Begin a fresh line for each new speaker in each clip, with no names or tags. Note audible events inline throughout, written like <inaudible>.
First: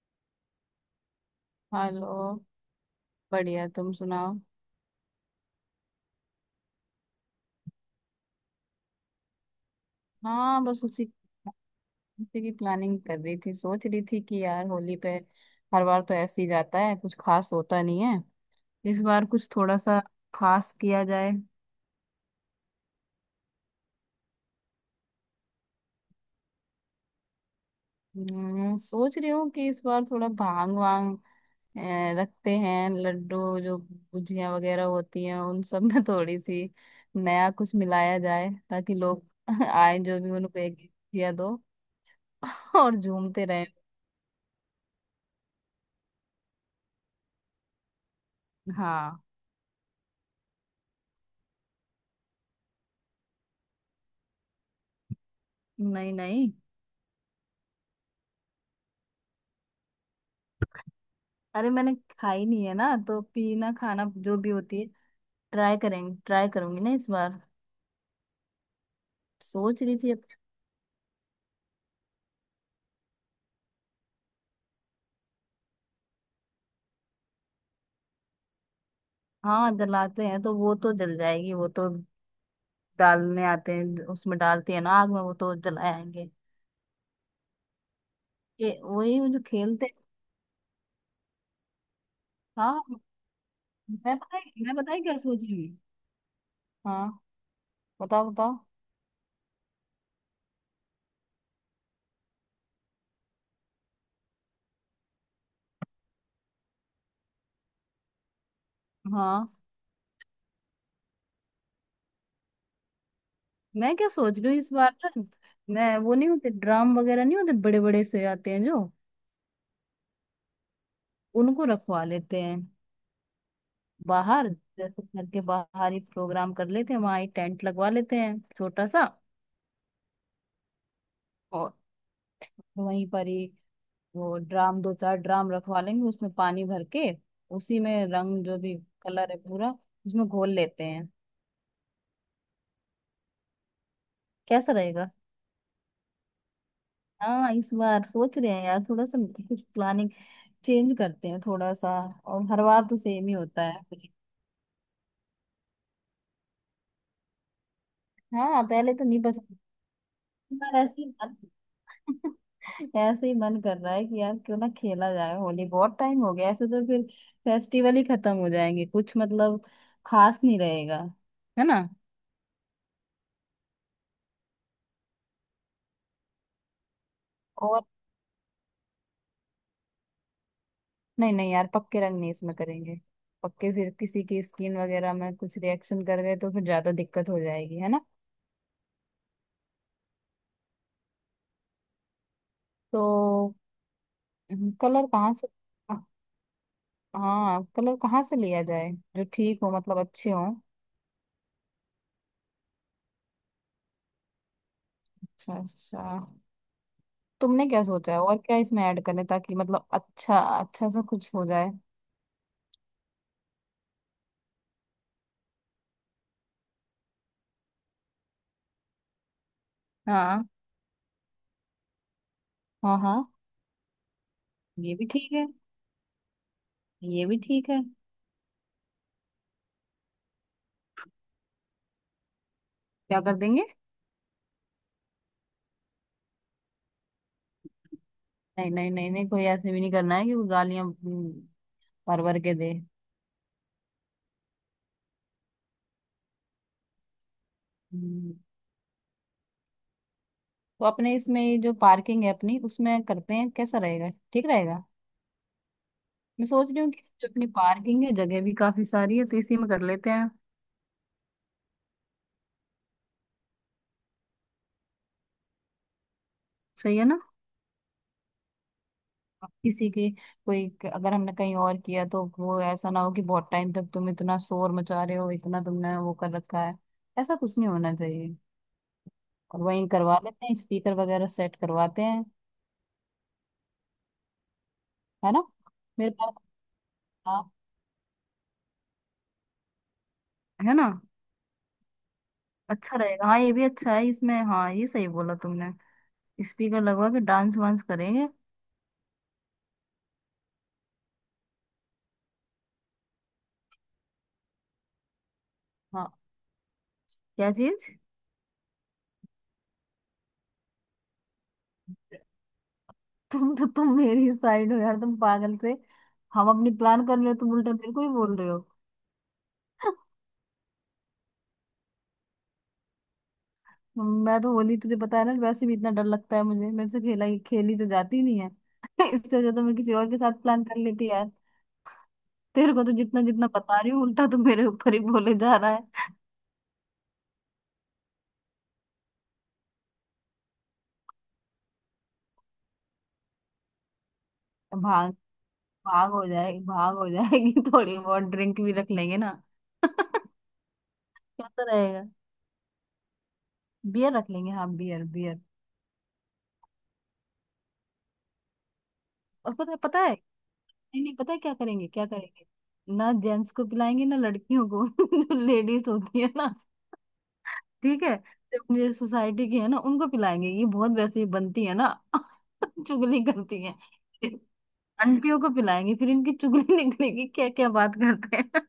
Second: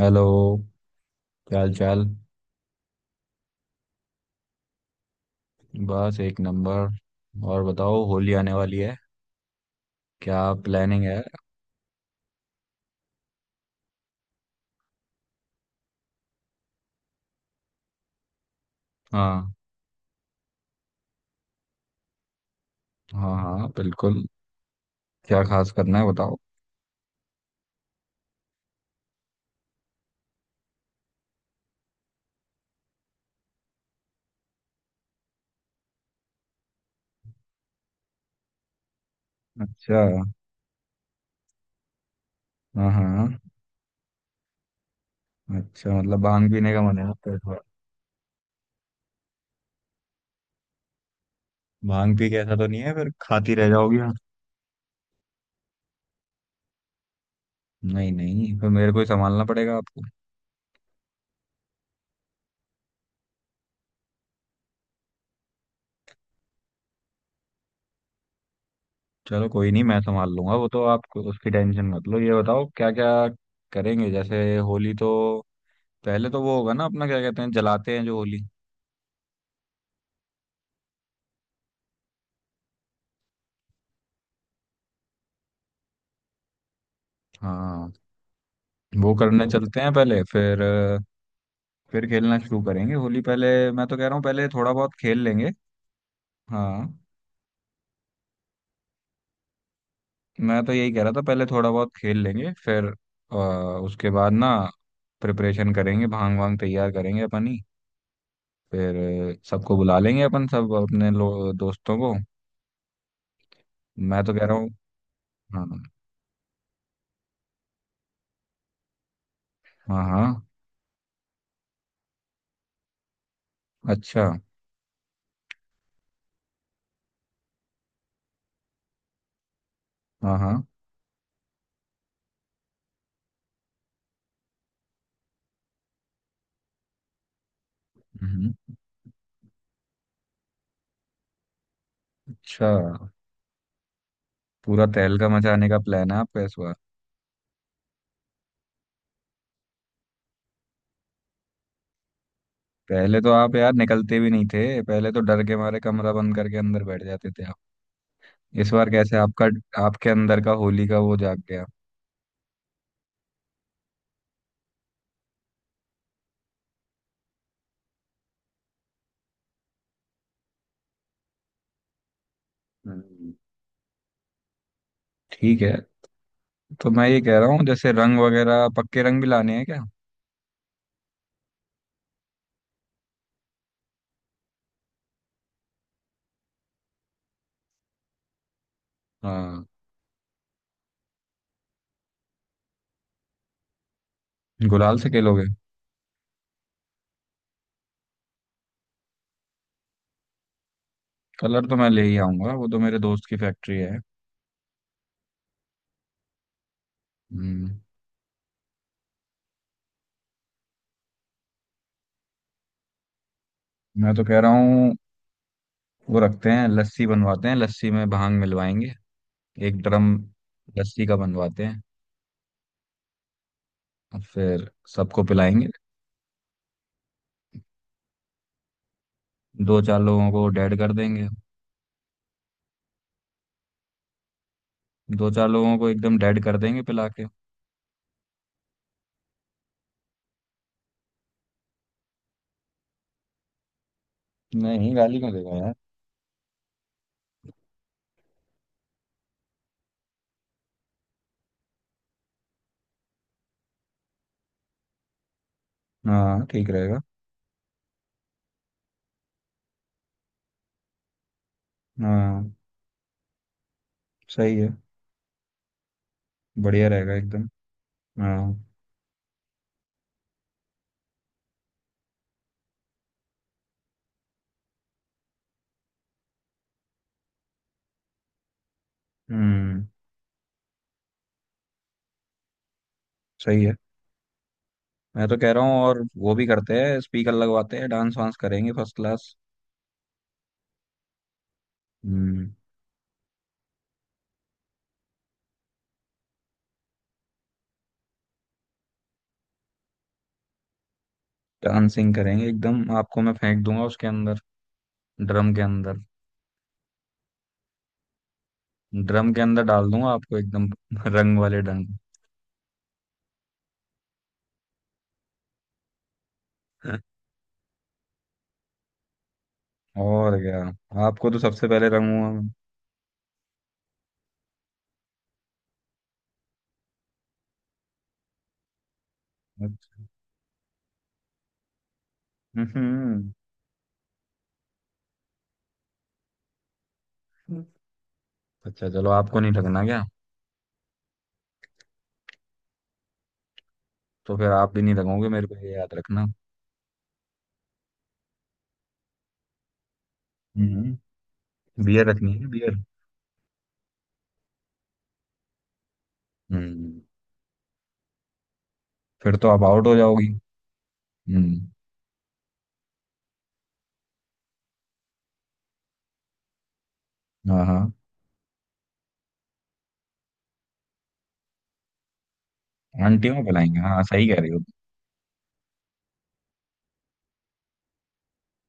Hello. क्या हाल चाल।
हेलो। बढ़िया तुम सुनाओ।
बस एक नंबर। और बताओ, होली आने वाली है, क्या
हाँ, बस
प्लानिंग
उसी
है?
उसी की प्लानिंग कर रही थी। सोच रही थी कि यार होली पे हर बार तो ऐसे ही जाता है, कुछ खास होता नहीं है। इस बार कुछ
हाँ।
थोड़ा सा खास किया जाए।
हाँ हाँ बिल्कुल। क्या खास करना है बताओ।
सोच रही हूँ कि इस बार थोड़ा भांग वांग अ, रखते हैं। लड्डू जो गुजिया वगैरह होती हैं उन सब में थोड़ी सी नया कुछ मिलाया जाए, ताकि लोग <laughs>
अच्छा।
आए जो भी उनको एक एक गुजिया दो। <laughs>
हाँ
और
हाँ।
झूमते रहे।
अच्छा, मतलब भांग पीने का मन है आपका इस बार।
हाँ।
भांग पी के ऐसा तो नहीं है फिर खाती रह जाओगी आप?
नहीं नहीं।
नहीं नहीं, फिर मेरे को ही संभालना पड़ेगा आपको।
अरे, मैंने खाई नहीं है ना, तो पीना खाना जो भी होती है ट्राई करेंगे, ट्राई करूंगी ना इस बार।
चलो कोई नहीं,
सोच रही
मैं
थी
संभाल लूंगा वो तो, आप उसकी टेंशन मत लो, ये बताओ क्या क्या करेंगे जैसे होली तो। पहले तो वो होगा ना अपना, क्या कहते हैं, जलाते हैं जो होली।
हाँ जलाते हैं तो वो तो जल जाएगी। वो तो डालने आते हैं, उसमें डालते हैं ना आग में, वो तो जलाएंगे।
हाँ।
ये
वो
वही जो
करने चलते
खेलते
हैं
हैं।
पहले, फिर फिर खेलना शुरू करेंगे
हाँ,
होली। पहले मैं तो कह रहा हूँ पहले थोड़ा
मैं पता
बहुत
है क्या
खेल
सोच
लेंगे।
रही हूँ।
हाँ।
हाँ, बताओ बताओ।
मैं तो यही कह रहा था, पहले थोड़ा बहुत खेल लेंगे फिर अ, उसके बाद ना प्रिपरेशन करेंगे, भांग वांग तैयार करेंगे अपन ही। फिर
हाँ,
सबको बुला लेंगे अपन, सब अपने लो, दोस्तों को।
मैं क्या
मैं तो
सोच
कह
रही
रहा
हूँ
हूँ।
इस बार ना।
हाँ
मैं वो नहीं होते ड्राम वगैरह नहीं होते, बड़े बड़े से आते हैं जो,
हाँ। हाँ।
उनको रखवा लेते हैं
अच्छा।
बाहर। जैसे घर के बाहर ही प्रोग्राम कर लेते हैं, वहां ही टेंट लगवा लेते हैं छोटा सा,
हाँ हाँ।
और वहीं पर ही वो ड्राम, दो चार ड्राम रखवा लेंगे, उसमें पानी भर के उसी में रंग जो
हम्म,
भी कलर है पूरा उसमें घोल लेते हैं।
अच्छा।
कैसा
पूरा
रहेगा?
तहलका मचाने का प्लान है आपका इस बार।
हाँ, इस बार सोच रहे हैं यार थोड़ा सा कुछ प्लानिंग चेंज करते हैं थोड़ा सा। और हर बार तो
पहले
सेम
तो
ही
आप
होता
यार
है।
निकलते भी नहीं थे, पहले तो डर के मारे कमरा बंद करके अंदर बैठ जाते थे आप।
हाँ,
इस बार
पहले तो
कैसे
नहीं
आपका,
पसंद।
आपके अंदर का
इस बार
होली का
ऐसी
वो जाग गया?
ऐसे ही मन कर रहा है कि यार क्यों ना खेला जाए होली, बहुत टाइम हो गया। ऐसे तो फिर फेस्टिवल ही खत्म हो जाएंगे, कुछ मतलब खास नहीं रहेगा, है ना।
हम्म, ठीक है। तो मैं ये कह रहा हूँ
और
जैसे रंग वगैरह, पक्के रंग भी लाने हैं क्या?
नहीं नहीं यार, पक्के रंग नहीं इसमें करेंगे। पक्के फिर किसी की स्किन वगैरह में कुछ रिएक्शन कर गए तो फिर ज्यादा दिक्कत हो जाएगी, है ना।
हाँ।
तो
गुलाल
कलर
से
कहाँ
खेलोगे।
से, हाँ कलर कहाँ से लिया जाए जो ठीक हो मतलब अच्छे हो।
कलर तो मैं ले ही आऊंगा, वो तो मेरे दोस्त की फैक्ट्री है।
अच्छा अच्छा। तुमने
हम्म।
क्या सोचा है, और क्या इसमें ऐड करें ताकि मतलब अच्छा अच्छा सा कुछ हो जाए।
मैं तो कह रहा हूँ वो रखते हैं लस्सी बनवाते हैं, लस्सी में भांग मिलवाएंगे। एक ड्रम
हाँ।
लस्सी का बनवाते हैं,
हाँ हाँ,
और फिर
ये भी
सबको
ठीक है।
पिलाएंगे।
ये भी ठीक है।
दो चार लोगों को डेड कर देंगे।
क्या कर देंगे?
दो चार लोगों को एकदम डेड कर देंगे पिला के।
नहीं नहीं नहीं नहीं, कोई ऐसे भी नहीं करना है कि वो गालियां भर भर के दे।
नहीं, गाली क्यों देगा यार।
हम्म, तो अपने इसमें ये जो पार्किंग है अपनी, उसमें करते हैं, कैसा रहेगा, ठीक रहेगा।
हाँ
मैं सोच
ठीक
रही हूँ
रहेगा।
कि जो अपनी पार्किंग है जगह भी काफी सारी है, तो इसी में कर लेते हैं।
हाँ। सही है। बढ़िया
सही है
रहेगा
ना।
एकदम। हाँ।
अब किसी की कोई अगर हमने कहीं और किया तो वो ऐसा ना हो कि बहुत टाइम तक तुम इतना शोर मचा रहे हो, इतना तुमने वो कर रखा है, ऐसा कुछ नहीं होना चाहिए। और
हम्म।
वहीं करवा लेते हैं, स्पीकर वगैरह सेट करवाते हैं,
सही है। मैं
है
तो
ना।
कह रहा हूँ और
मेरे
वो
पास,
भी करते हैं, स्पीकर
हाँ,
लगवाते हैं, डांस वांस करेंगे फर्स्ट क्लास।
है ना।
हम्म।
अच्छा रहेगा। हाँ, ये भी अच्छा है इसमें, हाँ ये सही बोला तुमने। स्पीकर लगवा के डांस वांस करेंगे।
डांसिंग करेंगे एकदम। आपको मैं फेंक दूंगा उसके अंदर, ड्रम के अंदर।
हाँ। क्या चीज?
ड्रम के अंदर डाल दूंगा आपको एकदम <laughs> रंग वाले ढंग।
तुम तो, तुम मेरी साइड हो यार, तुम पागल से। हम अपनी प्लान कर रहे हो, तुम उल्टा मेरे को ही बोल रहे हो।
और क्या, आपको तो सबसे पहले रंगूंगा।
<laughs> मैं तो होली तुझे पता है ना वैसे भी इतना डर लगता है मुझे, मेरे से खेला ही खेली तो जाती ही नहीं है। <laughs> इससे वजह तो
मैं।
मैं किसी
अच्छा।
और के साथ प्लान कर लेती यार। तेरे को तो जितना
हम्म,
जितना बता रही हूँ, उल्टा तो मेरे ऊपर ही बोले जा रहा।
अच्छा। चलो आपको नहीं लगना क्या, तो फिर आप भी नहीं
भांग।
रखोगे मेरे को, ये याद
भांग हो
रखना।
जाएगी, भांग हो जाएगी। <laughs> थोड़ी बहुत ड्रिंक भी रख लेंगे ना। <laughs> क्या
हम्म।
तो
बियर
रहेगा।
रखनी है बियर।
बियर रख लेंगे, हाँ बियर बियर।
हम्म। फिर तो
और
आप
पता
आउट हो
पता है,
जाओगी।
नहीं नहीं पता है क्या
हम्म।
करेंगे, क्या करेंगे। ना जेंट्स को पिलाएंगे, ना लड़कियों को <laughs> जो लेडीज होती है ना,
हाँ हाँ।
ठीक है, जो अपनी सोसाइटी की है ना उनको पिलाएंगे, ये बहुत वैसे ही बनती है ना। <laughs> चुगली
आंटियों को
करती है।
बुलाएंगे, हाँ सही कह रही हो।
आंटियों को पिलाएंगे, फिर इनकी चुगली <laughs> निकलेगी क्या क्या बात करते हैं।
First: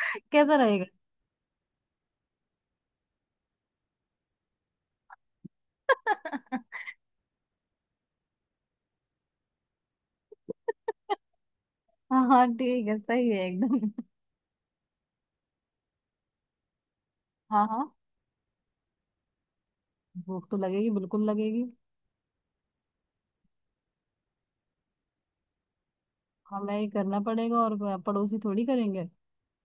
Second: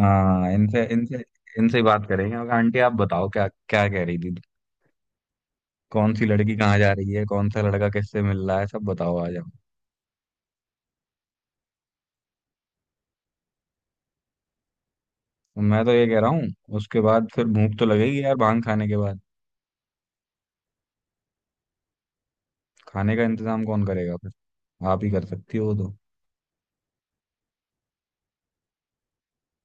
<laughs> कैसा
इनसे
रहेगा।
इनसे इनसे ही बात करेंगे, और आंटी आप बताओ क्या क्या कह रही थी, कौन सी लड़की कहाँ जा रही है, कौन सा लड़का किससे मिल रहा है, सब बताओ आ जाओ।
<laughs> हाँ हाँ ठीक है, सही है एकदम।
मैं तो ये कह रहा हूँ उसके बाद फिर
हाँ
भूख तो
हाँ।
लगेगी यार भांग खाने के बाद।
भूख तो लगेगी, बिल्कुल लगेगी।
खाने का इंतजाम कौन करेगा फिर, आप ही कर सकती हो तो।
हमें ही करना पड़ेगा, और पड़ोसी थोड़ी करेंगे।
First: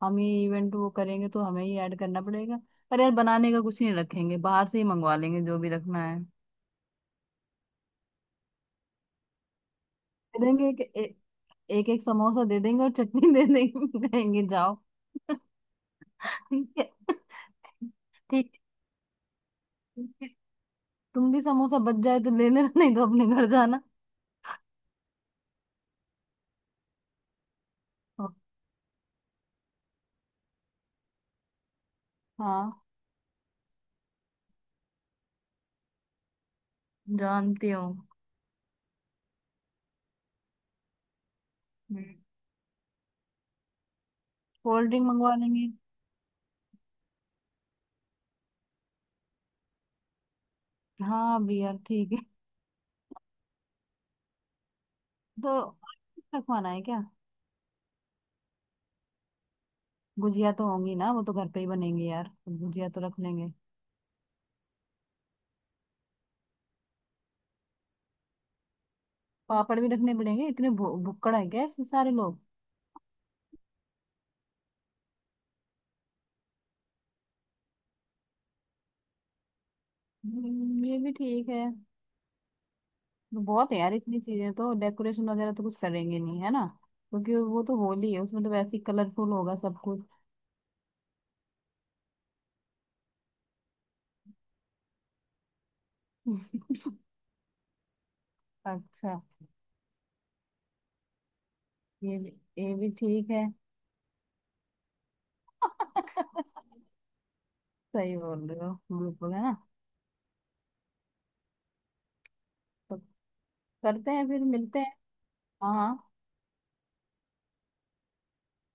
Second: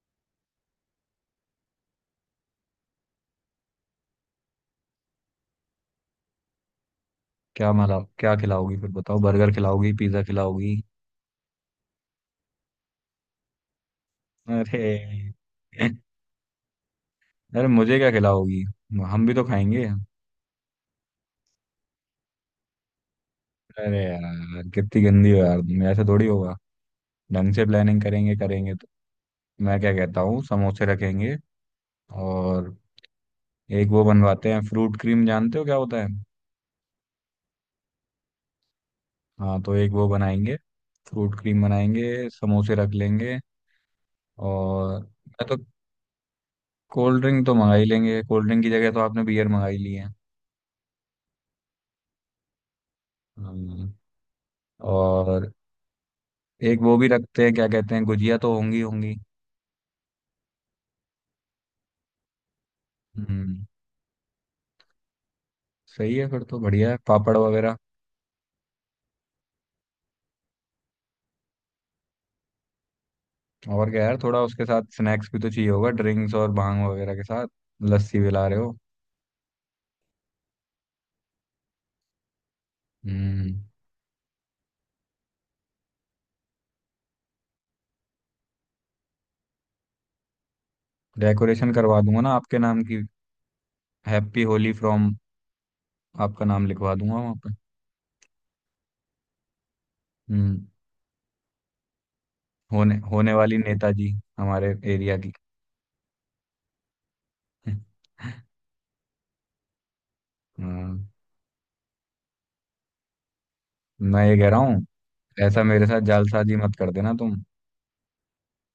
हम ही इवेंट वो करेंगे तो हमें ही ऐड करना पड़ेगा। पर यार बनाने का कुछ नहीं रखेंगे, बाहर से ही मंगवा लेंगे जो भी रखना है।
क्या मला क्या खिलाओगी फिर बताओ, बर्गर खिलाओगी, पिज्जा
दे देंगे
खिलाओगी?
एक एक एक समोसा दे देंगे और चटनी <laughs> दे देंगे, कहेंगे जाओ।
अरे।
ठीक है
अरे मुझे क्या
ठीक है
खिलाओगी, हम भी तो खाएंगे।
ठीक है। तुम भी समोसा बच जाए तो ले लेना, नहीं तो अपने घर जाना।
अरे यार कितनी गंदी हो यार तुम, ऐसा थोड़ी होगा। ढंग से प्लानिंग करेंगे करेंगे तो। मैं क्या कहता हूँ, समोसे रखेंगे,
हाँ,
और एक वो बनवाते हैं फ्रूट क्रीम, जानते हो क्या होता है?
जानती हूँ।
हाँ, तो एक वो बनाएंगे, फ्रूट क्रीम बनाएंगे, समोसे रख लेंगे,
कोल्ड
और
ड्रिंक मंगवा
मैं तो
लेंगे।
कोल्ड ड्रिंक तो मंगा ही लेंगे। कोल्ड ड्रिंक की जगह तो आपने बियर मंगाई ली है।
हाँ, बियर ठीक।
हम्म। और
तो रखवाना
एक
है
वो
क्या।
भी रखते हैं, क्या कहते हैं, गुजिया तो होंगी होंगी।
गुजिया तो होंगी ना, वो तो घर पे ही बनेंगे यार, गुजिया तो रख लेंगे।
हम्म, सही है। फिर तो बढ़िया है, पापड़ वगैरह।
पापड़ भी रखने पड़ेंगे, इतने भुक्कड़ है क्या इसमें सारे लोग।
और क्या यार, थोड़ा उसके साथ स्नैक्स भी तो चाहिए होगा ड्रिंक्स और भांग वगैरह के साथ। लस्सी भी ला रहे हो।
ये भी ठीक है।
हम्म।
बहुत है यार इतनी चीजें तो, डेकोरेशन वगैरह तो कुछ करेंगे नहीं है ना। क्योंकि वो तो होली है उसमें तो वैसे ही कलरफुल होगा सब कुछ।
डेकोरेशन करवा दूंगा ना आपके नाम की, हैप्पी होली फ्रॉम, आपका नाम
<laughs>
लिखवा दूंगा वहाँ पे।
अच्छा।
हम्म।
ये भी ये भी
होने
ठीक
होने
है।
वाली नेताजी हमारे एरिया की।
<laughs>
<laughs>
सही बोल रहे हो बिल्कुल, है ना।
हाँ।
तो करते
मैं
हैं,
ये
फिर
कह रहा
मिलते
हूँ
हैं।
ऐसा
हाँ
मेरे साथ
हाँ।
जालसाजी मत कर देना तुम,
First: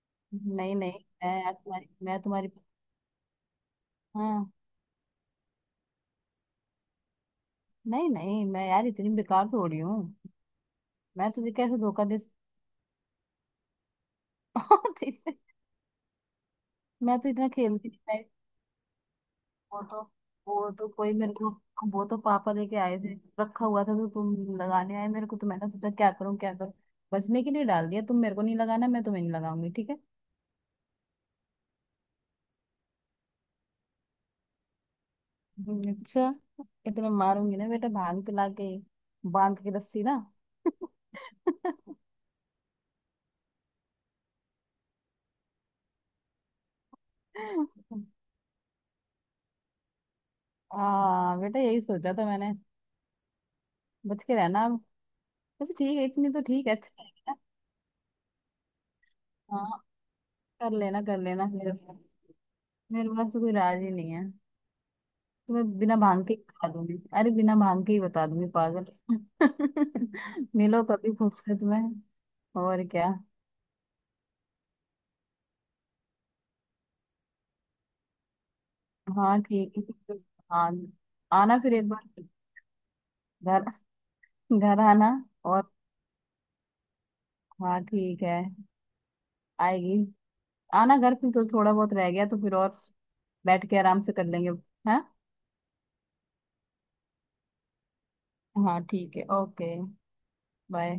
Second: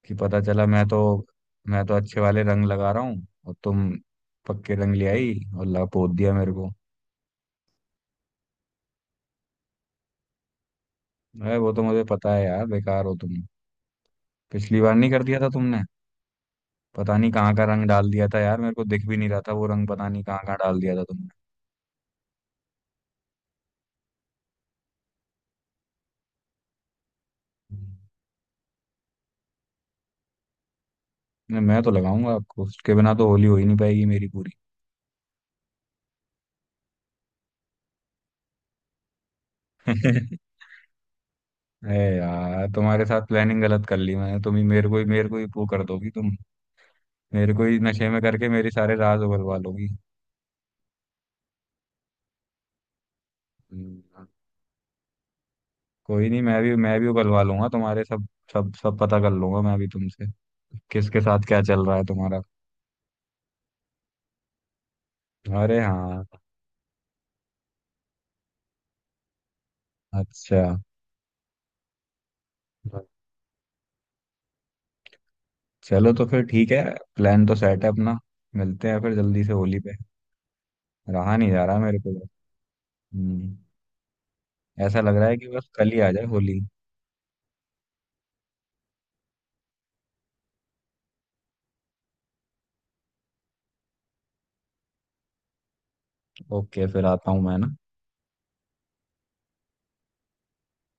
कि पता चला
नहीं
मैं तो।
नहीं,
मैं तो अच्छे
मैं
वाले
तुम्हारी।
रंग लगा रहा हूँ और तुम
हाँ।
पक्के रंग ले आई और लपोत दिया मेरे को।
नहीं नहीं मैं यार इतनी बेकार थोड़ी हूँ, मैं तुझे
अरे वो
कैसे
तो मुझे
धोखा दे
पता है यार, बेकार हो तुम। पिछली बार नहीं
सकती
कर
हूँ?
दिया था तुमने।
<laughs>
पता
मैं तो
नहीं
इतना
कहाँ का रंग
खेलती थी
डाल
मैं।
दिया था यार, मेरे को दिख भी नहीं रहा था, वो
वो
रंग
तो
पता नहीं कहाँ कहाँ
वो
डाल
तो
दिया था
कोई
तुमने।
मेरे को वो तो पापा लेके आए थे, रखा हुआ था। तो तुम लगाने आए मेरे को तो मैंने सोचा क्या करूँ क्या करूँ, बचने के लिए डाल दिया। तुम मेरे को नहीं लगाना, मैं तुम्हें नहीं लगाऊंगी, ठीक है।
नहीं, मैं तो लगाऊंगा आपको, उसके बिना तो होली हो ही नहीं पाएगी मेरी पूरी।
अच्छा। इतना मारूंगी ना बेटा भांग पिला के, बांध के रस्सी ना।
<laughs>
<laughs>
अरे यार तुम्हारे साथ प्लानिंग गलत कर ली मैंने, तुम ही मेरे को ही, मेरे को ही वो कर दोगी तुम, मेरे को ही नशे में करके मेरे सारे राज उगलवा लोगी।
हाँ बेटा, यही सोचा था मैंने। बच
हम्म।
के रहना अब। अच्छा ठीक है,
कोई
इतनी तो
नहीं, मैं
ठीक
भी
है।
मैं भी
अच्छा
उगलवा लूंगा तुम्हारे सब, सब सब पता कर लूंगा
है।
मैं भी तुमसे,
कर
किसके साथ
लेना
क्या
मेरे,
चल रहा है तुम्हारा।
मेरे पास तो कोई राज ही नहीं है, तो मैं
अरे
बिना
हाँ।
भांग के ही बता दूंगी, अरे बिना भांग के ही बता दूंगी पागल। <laughs>
अच्छा।
मिलो कभी खुद से, तुम्हें। और क्या।
चलो तो फिर ठीक है। प्लान तो सेट है अपना, मिलते हैं फिर
हाँ
जल्दी से
ठीक
होली
है
पे।
ठीक है। आ,
रहा नहीं
आना
जा
फिर
रहा
एक
मेरे को।
बार,
हम्म।
घर घर
ऐसा
आना।
लग रहा है कि
और
बस कल ही आ जाए होली।
हाँ ठीक है। आएगी। आना घर फिर, तो थोड़ा बहुत रह गया तो फिर, और बैठ के आराम से कर लेंगे। हैं।
ओके, फिर आता हूँ मैं ना।
हाँ ठीक है। Okay, bye.